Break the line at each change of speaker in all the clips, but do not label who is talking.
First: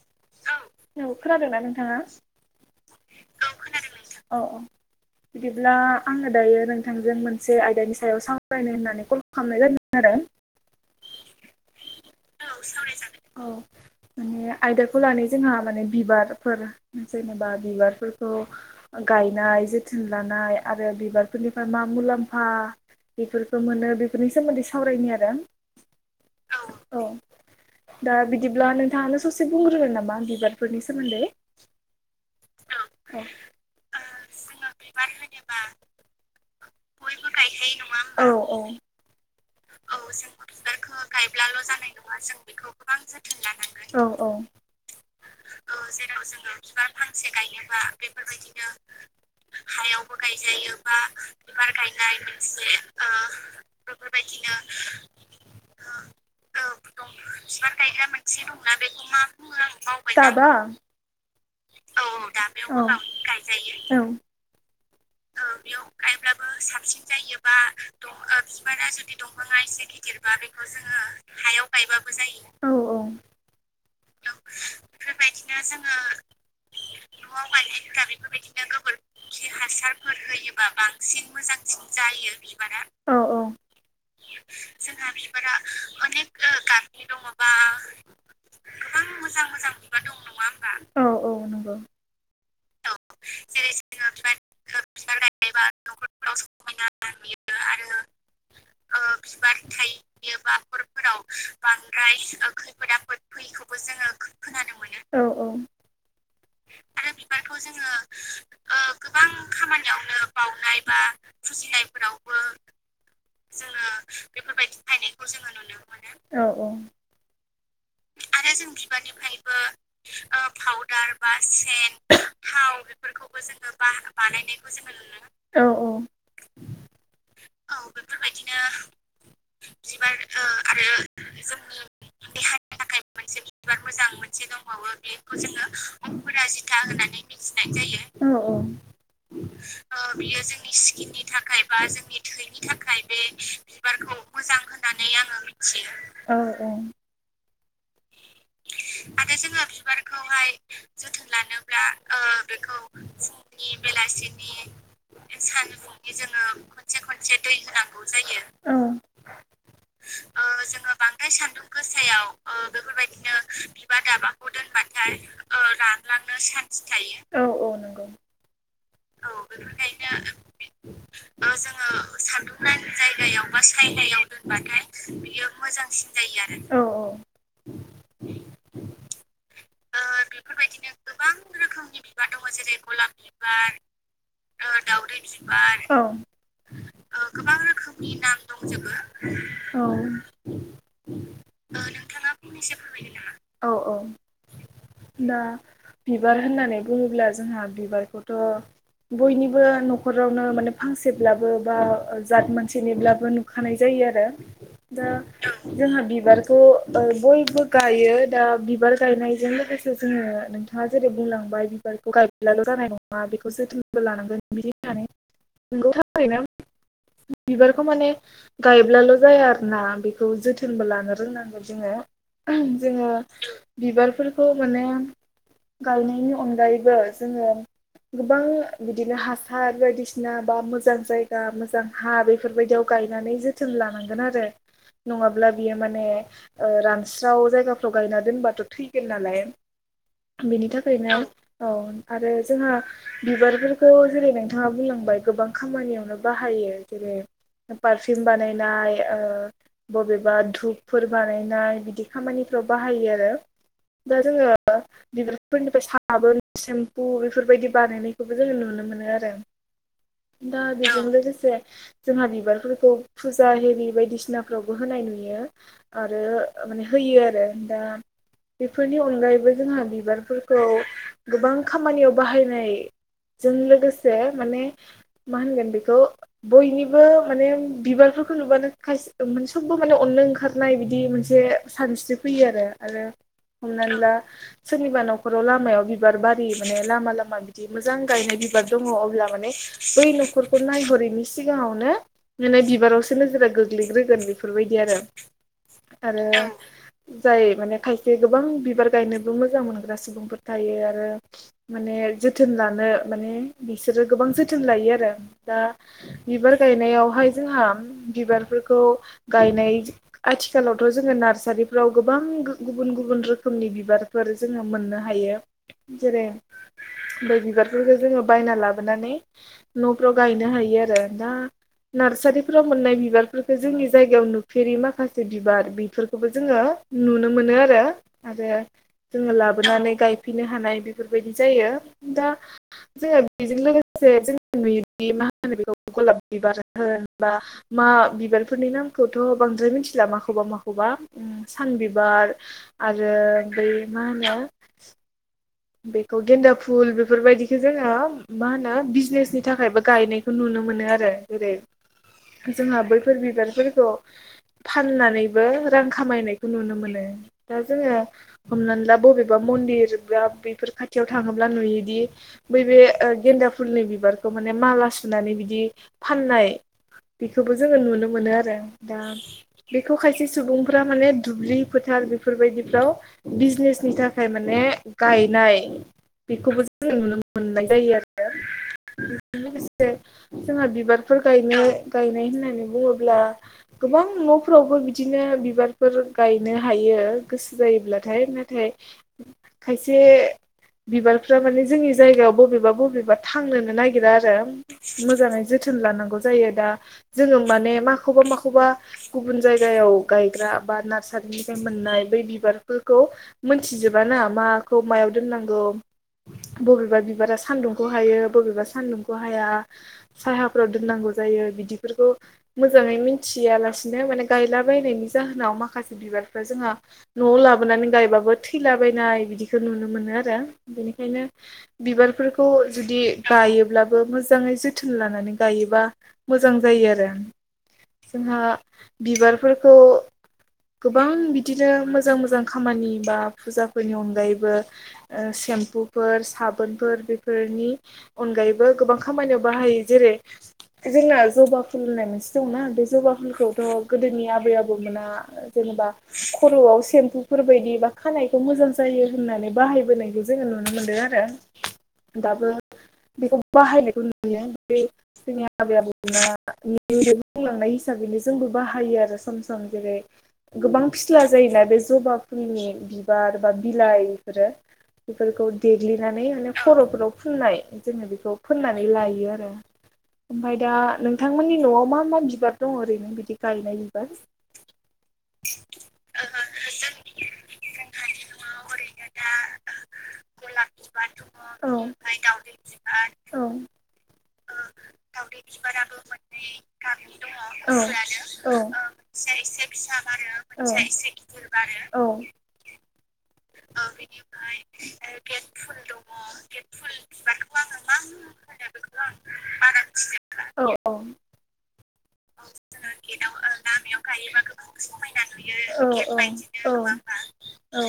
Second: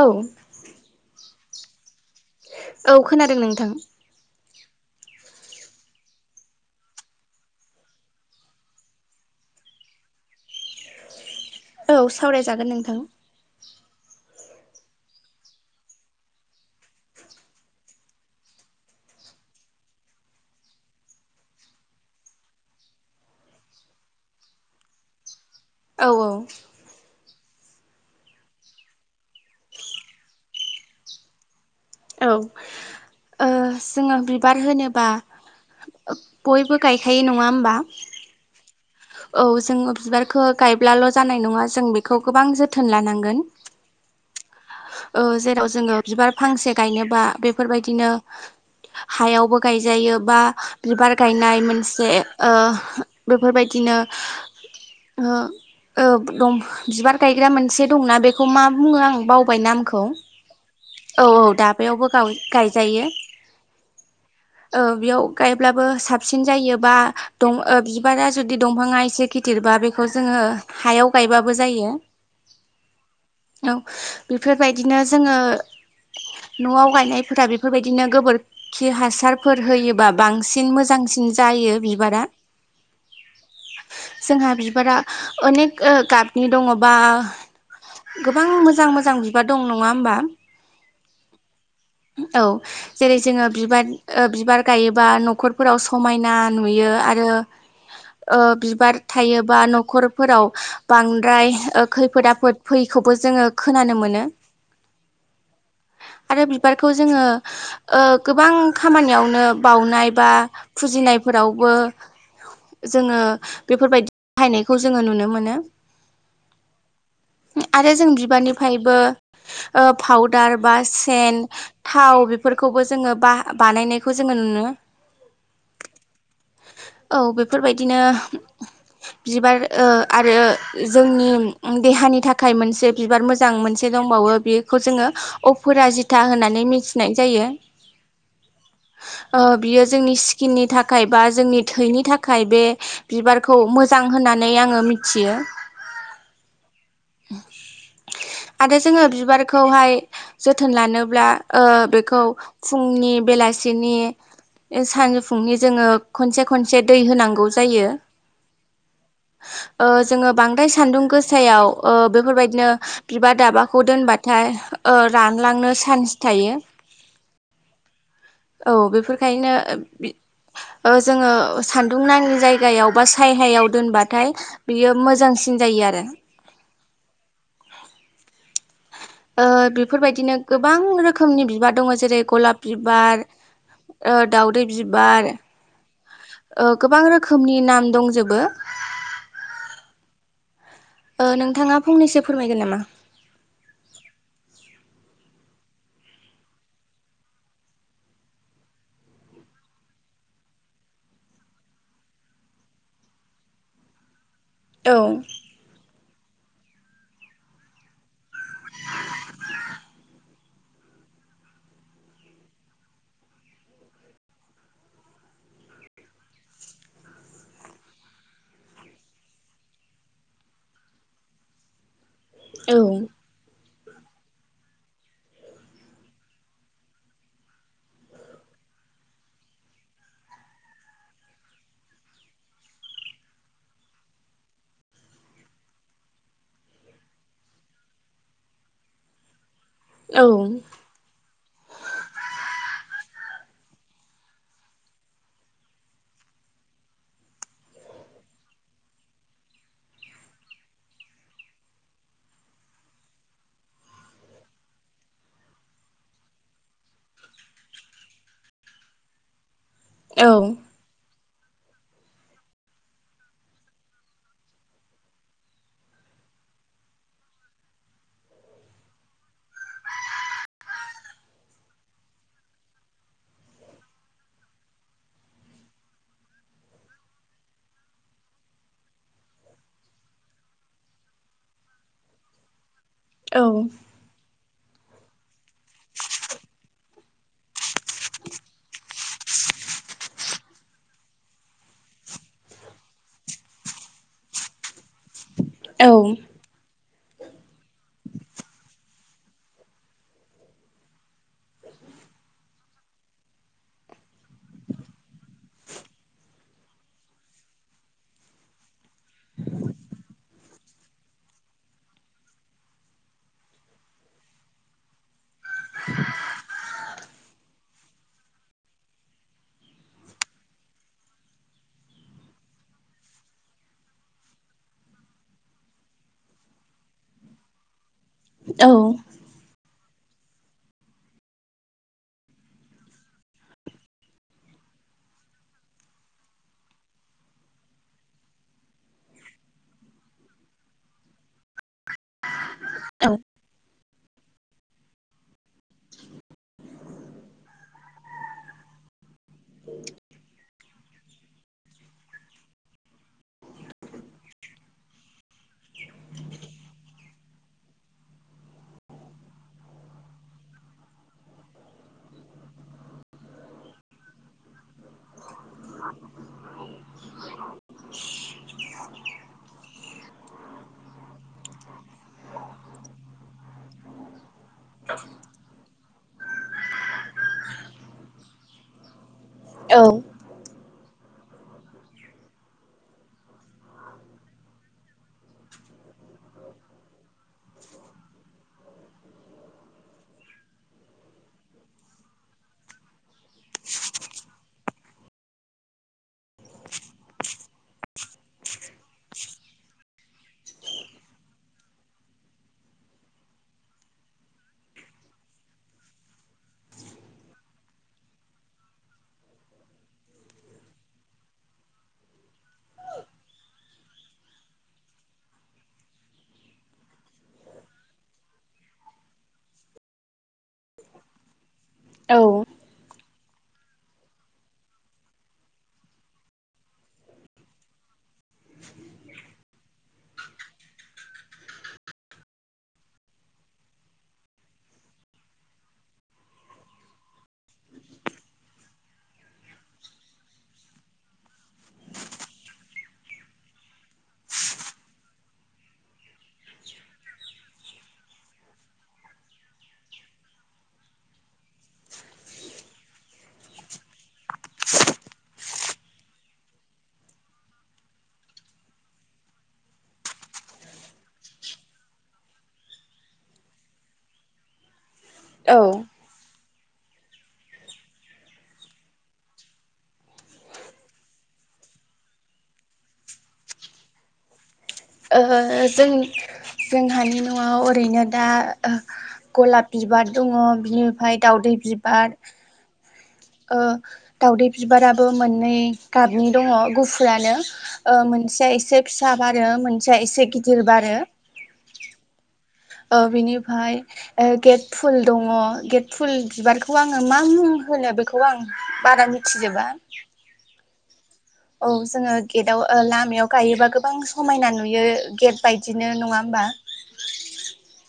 औ।
औ खोनादोंना नोंथाङा?
औ खोनादों नोंथां।
औ-औ। बिदिब्ला आङो दायो नोंथांजों मोनसे आयदानि सायाव सावरायनो होननानै कल खालामनाय जादों आरो। [unintelligible]
औ सावरायजागोन नोंथां।
औ माने आयदाखौ लानि जोंहा माने बिबारफोर जेनेबा बिबारफोरखौ गायनाय। जोथोन लानाय आरो बिबारफोरनिफ्राय मा मुलाम्फा। बेफोरखौ मोनो बेफोरनि सोमोन्दै सावरायनो आरो।
औ-औ।
औ दा बिदिब्ला नोंथाङानो ससे बुंग्रोगोन नामा बिबारफोरनि सोमोन्दै।
औ
औ
ओ जोङो बिबार होनोबा बयबो। गायखायो नङा होमबा?
औ
औ जोङो बिबारखो गायब्लाल' जानाय नङा जों बेखौ गोबां जोथोन लानांगोन।
[unintelligible]
औ जेराव जोङो बिबार फांसे गाय। एबा बेफोरबायदिनो हायावबो गायजायो बा बिबार गायनाय मोनसे। जे ओ बेफोरबायदिनो। ओ। ओब दं बिबार गायग्रा मोनसे दंना बेखौ मा बुङो आं बावबाय नामखौ।
टाबा
औ-औ दाबायावबो गाव
औ
गायजायो।
औ
ओ बेयाव गायब्लाबो साबसिन जायो बा दं ओ बिबारा जुदि दंफाङा एसे गिदिरबा। दा बेखौ जोङो हायाव गायबाबो जायो।
औ
औ बेफोरबायदिनो जोङो। न'आव गायनायफोरा बेफोरबायदिनो गोबोरखि हासारफोर होयो। बा बांसिन मोजांसिन जायो बिबारा।
औ औ
जोंहा बिबारा अनेक गाबनि दङ'बा। गोबां मोजां-मोजां बिबार दं नङा होमबा?
ओ नंगौ।
जेरै-जोङो बिबार ओ बिबार गायोबा न'खरफोराव समायना नुयो आरो। ओ बिबार थायोबा न'खरफोराव बांद्राय खैफोद-आफोद फैख। खौबो जोङो खोनानो मोनो।
औ [inaudible]
आरो बिबारखौ जोङो। ओ गोबां खामानियावनो बाउनाय बा फुजिनायफोरावबो। जोङो बेफोरबायदि बाहायनायखौ जोङो नुनो मोनो।
औ
आरो जों बिबारनिफ्रायबो ओ फावदार बा सेन, थाव। थाव बेफोरखौबो जों बा-बानायनायखौ जोङो नुनो।
औ
औ बेफोरबायदिनो। बिबार ओ आरो जोंनि देहानि थाखाय मोनसे बिबार मोजां मोनसे दं बावो बेखौ जोङो अफराजिथा होननानै
था
मिथिनाय
होनानै
जायो।
मिथिनाय जायो औ औ
ओ बियो जोंनि स्किननि थाखाय बा जोंनि थैनि थाखाय बे बिबारखौ मोजां होननानै आङो मिथियो। आरो जोङो बिबारखौहाय जोथोन लानोब्ला ओ बेखौ फुंनि बेलासिनि सानजुफु नि जोङो खनसे खनसे दै होनांगौ जायो।
औ
ओ जोंङो बांद्राय सान्दुं गोसायाव ओ बेफोरबायदिनो बिबार दाबाखौ दोनबाथाय ओ
ओ
रानलांनो चान्स
रानलांनो
थायो
सान्स थायो, औ औ नोंगौ
औ बेफोरखायनो ओ बि ओ जोंङो सान्दुं नाङि जायगायाव बा सायहायाव दोनबाथाय बियो मोजांसिन जायो आरो
मोजांसिन जायो, आरो औ औ
ओ बेफोरबायदिनो गोबां रोखोमनि बिबार दंङ' जेरै गलाब बिबार ओ दाउदै बिबार ओ गोबां रोखोमनि नाम दंजोबो। ओ नोंथांङा फंनैसो फोरमायगोन नामा?
औ औ दा बिबार होननानै बुंङोब्ला जोंहा बिबारखौथ' बयनिबो न'खरावनो माने फांसेब्लाबो बा जात मानसेनिब्लाबो नुखानाय जायो आरो। दा औ जोंहा बिबारखौ ओ बयबो गायो दा बिबार गायनायजों लोगोसे जोंङो नोंथांङा जेरै बुंलांबाय बिबारखौ गायब्लाल' जानाय नंङा बेखौ जोथोनबो लांगोन बिदि होननानै नोंगौ थारैनो। बिबारखौ माने गायब्लाल' जाया आरोना बिखौ जोथोनबो लानो रोंनांगोन जोंङो। जोंङो बिबारफोरखौ माने गायनायनि अनगायैबो जोंङो गोबां बिदिनो हासार बायदिसिना बा मोजां जायगा मोजां हा बेफोरबायदियाव गा गायनानै जोथोन लानांगोन आरो। नंङाब्ला बियो माने ओ रानस्राव जायगाफ्राव गायना दोनबाथ' थैगोन नालाय।
औ
बेनि थाखायनो औ आरो जोंहा बिबारफोरख थ' बेखौ जेरै नोंथांङा बुंलांबाय गोबां खामानियावनो बाहायो जेरै पारफिउम बानायनाय ओ बबेबा धुपफोर बानायनाय बिदि खामानि फोराव बाहायो आरो। दा जोंङो बिबारफोरनिफ्राय साबोन, सेम्फु बेफोरबायदि बानायनायखौबो जोंङो नुनो मोनो। आरो दा औ बेजों लोगोसेनो से जोंहा बिबारफोरखौ फुजा हेरि बायदिसिनाफ्रावबो होनाय नुयो, आरो माने होयो आरो दा बेफोरनि अनगायैबो जोंहा बिबारफोरखौ गोबां खामानियाव बाहायनाय जों लोगोसे माने मा होनगोन बेखौ बयनिबो माने बिबारफोर फोरखौ नुबानो खायसे स'बबो माने अननो ओंखारनाय बिदि मोनसे सानस्रि फैयो आरो। आरो हमनानै ला सोरनिबा न'खराव लामायाव बिबार बारि माने लामा लामा बिदि मोजां गायनाय बिबार दंङ अब्ला माने बै न'खरखौ नायहरैनि सिगाङावनो माने बिबारावसो नोजोरा गोग्लैग्रोगोन बेफोरबायदि दि आरो।
औ
आरो जाय माने खायसे गोबां बिबार गायनोबो मोजां मोनग्रा सुबुंफोर थायो, आरो माने जोथोन लानो माने बिसोरो गोबां जोथोन लायो आरो दा बिबार गायनायावहाय जोंहा बिबारफोरखौ गायनाय आथिखालावथ' जोंङो नारसारिफोराव गोबां गुबुन गुबुन रोखोमनि बिबारफोर जोंङो मोननो हायो। जेरै बै बिबार फोरखौ जोंङो बायना लाबोनानै न'फ्राव गायनो हायो आरो ना नारसारिफोराव मोननाय बिबारफोरखौ जोंनि जायगायाव नुफेरि माखासे बिबार बेफोरखौबो जोंङो नु नो मोनो आरो आरो
औ
जोंङो लाबोनानै गायफिननो हानाय बेफोरबायदि जायो दा जोंङो बेजों लोगोसे जों नुयो बे मा होनो बेखौ गलाब बिबार हो बा मा बिबारफोरनि नामखौथ' बांद्राय मिथिला दा माखौबा माखौबा उम सानबिबार आरो
औ
बै मा होनो बेखौ गेन्दा फुल बेफोरबायदिखौ जोंङो मा होनो बिजनेसनि थाखायबो गायनायखौ नुनो मोनो आरो जेरै जोंहा बैफोर बिबारफोरखौ फाननानैबो रां खामायनायखौ नुनो मोनो। दा जोङो हमनानै ला बबेबा मन्दिरब्राब बेफोर खाथियाव थाङोब्ला नुयोदि बै बे गेन्दा फुलनि बिबारखौ माने माला सुनानै बिदि फाननाय बेखौबो जोङो नुनो मोनो आरो दा बेखौ खायसे सुबुंफ्रा माने दुब्लि फो थार बेफोरबायदिफ्राव बिजनेसनि थाखाय माने गायनाय बेखौबो जों नुनो मोननाय जायो आरो
औ
लोगोसे जोंहा बि बिबारफोर गायनो गायनाय होननानै बुङोब्ला गोबां न'फोरावबो बिदिनो बिबार फोर गायनो हायो गोसो जायोब्लाथाय नाथाय खायसे बिबारफ्रा माने जोंनि जायगायाव बबेबा बबेबा थांनोनो नागिरा आरो मोजाङै जो थोन लानांगौ जायो दा जोङो माने माखौबा माखौबा गुबुन जायगायाव गायग्रा बा नार्सारि निफ्राय मोननाय बै बि बारफोरखौ मोनथिजोबा ना माखौ मायाव दोननांगौ बबेबा बिबारा सान्दुंखौ हायो बबेबा सान्दुंखौ हाया साहाफोराव दोननांगौ जायो। होयो बिदिफोरखौ मोजाङै मिथिया बालासिनो बनायनि जाहोनाव माखासे बिबार जोंहा न'आव लाबोनानै गायबाबो थैलाबायनाय बिदिखौ नुनो मोनो आरो बेनिखायनो
औ
बिबारफोरखौ जुदि गायोब्लाबो मोजाङै जोथोन लानानै गायोबा मोजां जायो आरो जोंहा बिबारफोरखौ गोबां बिदिनो मोजां मोजां खामानि बा फुजाफोरनि अनगायैबो ओ से म्फुफोर, साबोनफोर बेफोरनि अनगायैबो गोबां खामानियाव बाहायो जेरै जोंना जबा फुल होननाय मोनसे दङना बे जबा फुलखौथ' गोदोनि आबै आबौमोना जेनेबा खर'आव सेम्पुफोर बायदि बा खानायखौ मोजां जायो होननानै बाहायबोनाय जोङो नुनो मोनदों आरो दाबो बेखौ बाहायनायखौ नुयो जोंनि आबै आबौमोना बुंलांनाय हिसाबै बेनो जोंबो बाहायो आरो सम सम जेरै गोबां फिस्ला जायोना बे जबा फुलनि बिबार बा बिलाइफोरो बेफोरखौ
औ ओ
देग्लिनानै माने खर'फोराव फुननाय जोङो बेखौ फोननानै लायो आरो ओमफाय दा नोंथांमोननि न'आव मा मा बिबार दं ओरैनो बिदि गायनाय बिबार
ओ जों जोंहानि न'आव ओरैनो दा गलाब बिबार दङ बिनिफ्राय दावदै
औ
बिबार
औ
ओ दावउदै बिबाराबो मोननै गाबनि दङ गुफुरानो ओ मोन से एसे फिसा बारो मोनसेया
फिसा बारो
एसे
औ
गिदिर
मोनसेया इसे गिदिर बारो।
औ बिनिफाय गेट फुल दङ गेट फुल बिबारखौ आङो मा मुं होनो बेखौ आं बारा मिथिजोबा
औ
औ जोङो गेटआव ओ लामायाव गायोबा गोबां समायना नुयो गेट बायदिनो नङा होमबा
औ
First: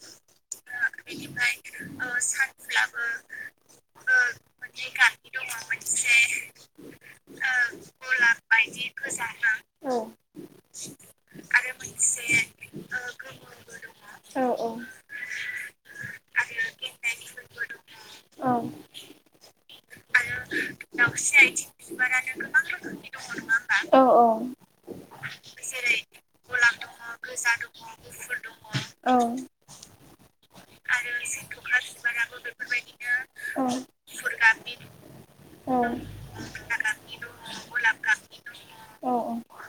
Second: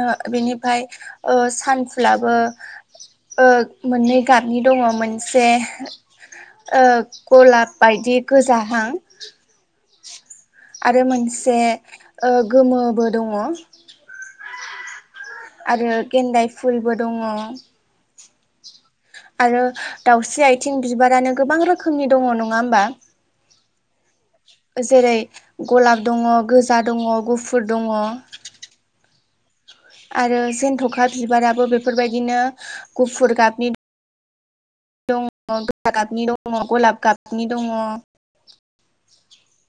ओ बिनिफाय ओ सान फुलाबो ओ मोननै गाबनि दङ मोनसे ओ गलाब बाय बिदि गोजाहां आरो मोनसे गोमोबो दङ।। आरो गेन्दाय फुलबो दङ।
औ
आरो दाउस्रि आथिं बिबारानो गोबां रोखोमनि दङ नङा होमबा।
औ औ
जेरै गलाब दङ गोजा दङ गुफुर दङ।
औ
आरो जेनथ'खा बिबाराबो बेफोरबायदिनो गुफुर गाबनि
गुफुर गाब
द गोजा दं गलाब गाबनि दं।
औ औ।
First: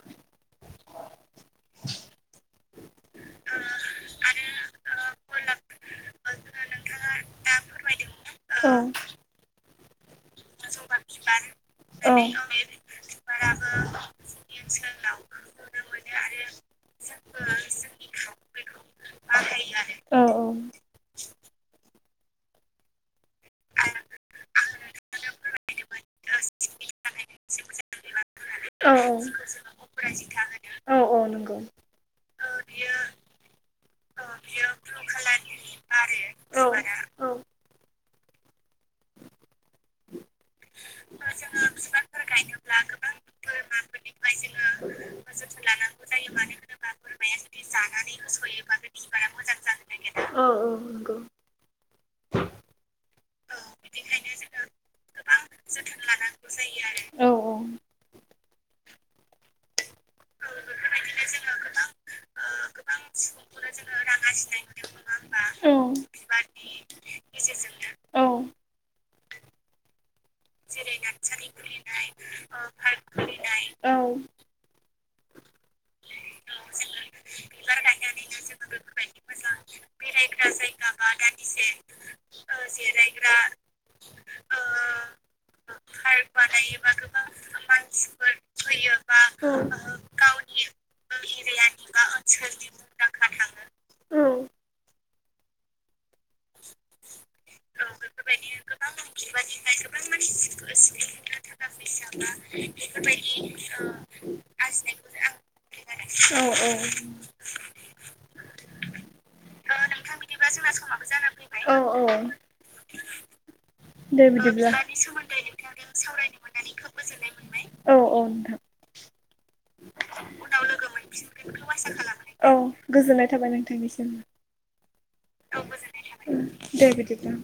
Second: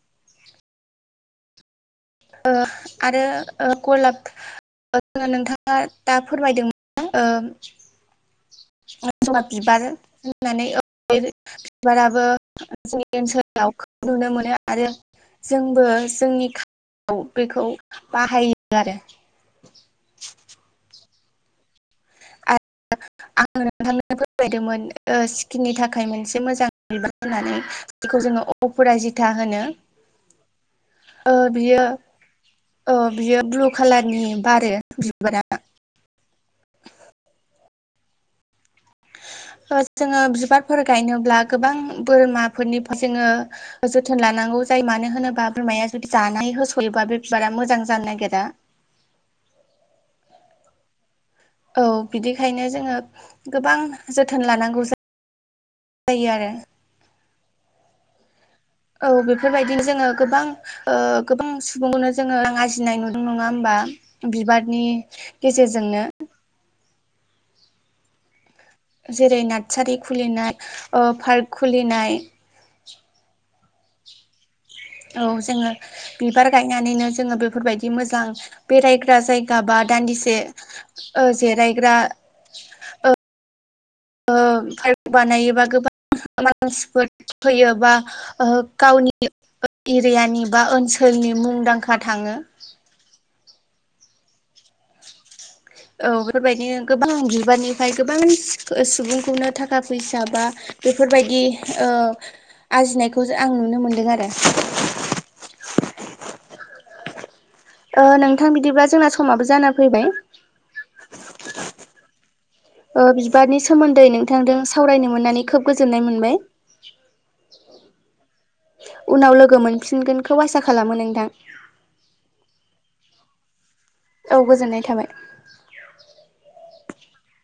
ओ‌ आरो ओ गलाब। ओ नोंथाङा दा फोरमायदोंमोन ओ। ज'बा बिबार। होननानै बिबाराबो जोंनि ओनसोलाव नुनो मोनो आरो। जोंबो जोंनि बेखौ बाहायो आरो।
[inaudible]
आरो
आ
फोरमायदोंमोन सिकिननि थाखाय मोनसे मोजां बिबार होननानै बेखौ जोङो अप'राइ जिथा होनो।
रजि था होनो।
ओ बियो औ बियो ब्लु खालारनि बारो बिबारा।
आरो औ आदा औ।
ओ जों ओ बिबारफोर गायनोब्ला गोबां बोरमाफोरनि जोङो जोथोन लानांगौ जायो। मानो होनोबा बोरमाया जुदि जानाय होस'योबा बे बिबारा मोजां जानो नागिरा।
औ औ नंगौ।
औ बिदिखायनो जोङो गोबां जोथोन लानांगौ जायो आरो।
औ औ।
औ बेफोरबायदिनो जोङो गोबां गोबां सुबुंखौनो जोङो आरजिनाय नुदों नङा होमबा। ओ बिबारनि गेजेरजोंनो।
औ औ
जेरै नार्सारि खुलिनाय पार्क खुलिनाय। औ जोङो बिबार गायनानैनो जोङो बेफोरबायदि मोजां बेरायग्रा जायगा बा दान्दिसे जिरायग्रा।
औ जेरायग्रा‌
ओ पार्क बानायोबा गोबां मानसिफोर फैयोबा गावनि एरियानि बा ओनसोलनि मुंदांखा थाङो औ बेफोरबायदिनो गोबां बिबारनिफ्राय गोबां सुबुं खौनो थाखा फैसा बा बेफोरबायदि ओ आरजिनायखौ आं नुनो मोनदों आरो।
औ औ।
ओ नोंथां बिदिब्ला जोंना समाबो जाना फैबाय।
औ औ।
ओ बिबारनि सोमोन्दै
दे
नोंथांजों
बिदिब्ला औ
सावरायनो मोननानै खोब गोजोननाय मोनबाय।
औ नोंथां
उनाव लोगो मोनफिनगोनखौ आसा खालामो नोंथां।
गोजोन्नाय थाबाय नोंथांनिसिम।
औ गोजोननाय थाबाय।
दे बिदिब्ला।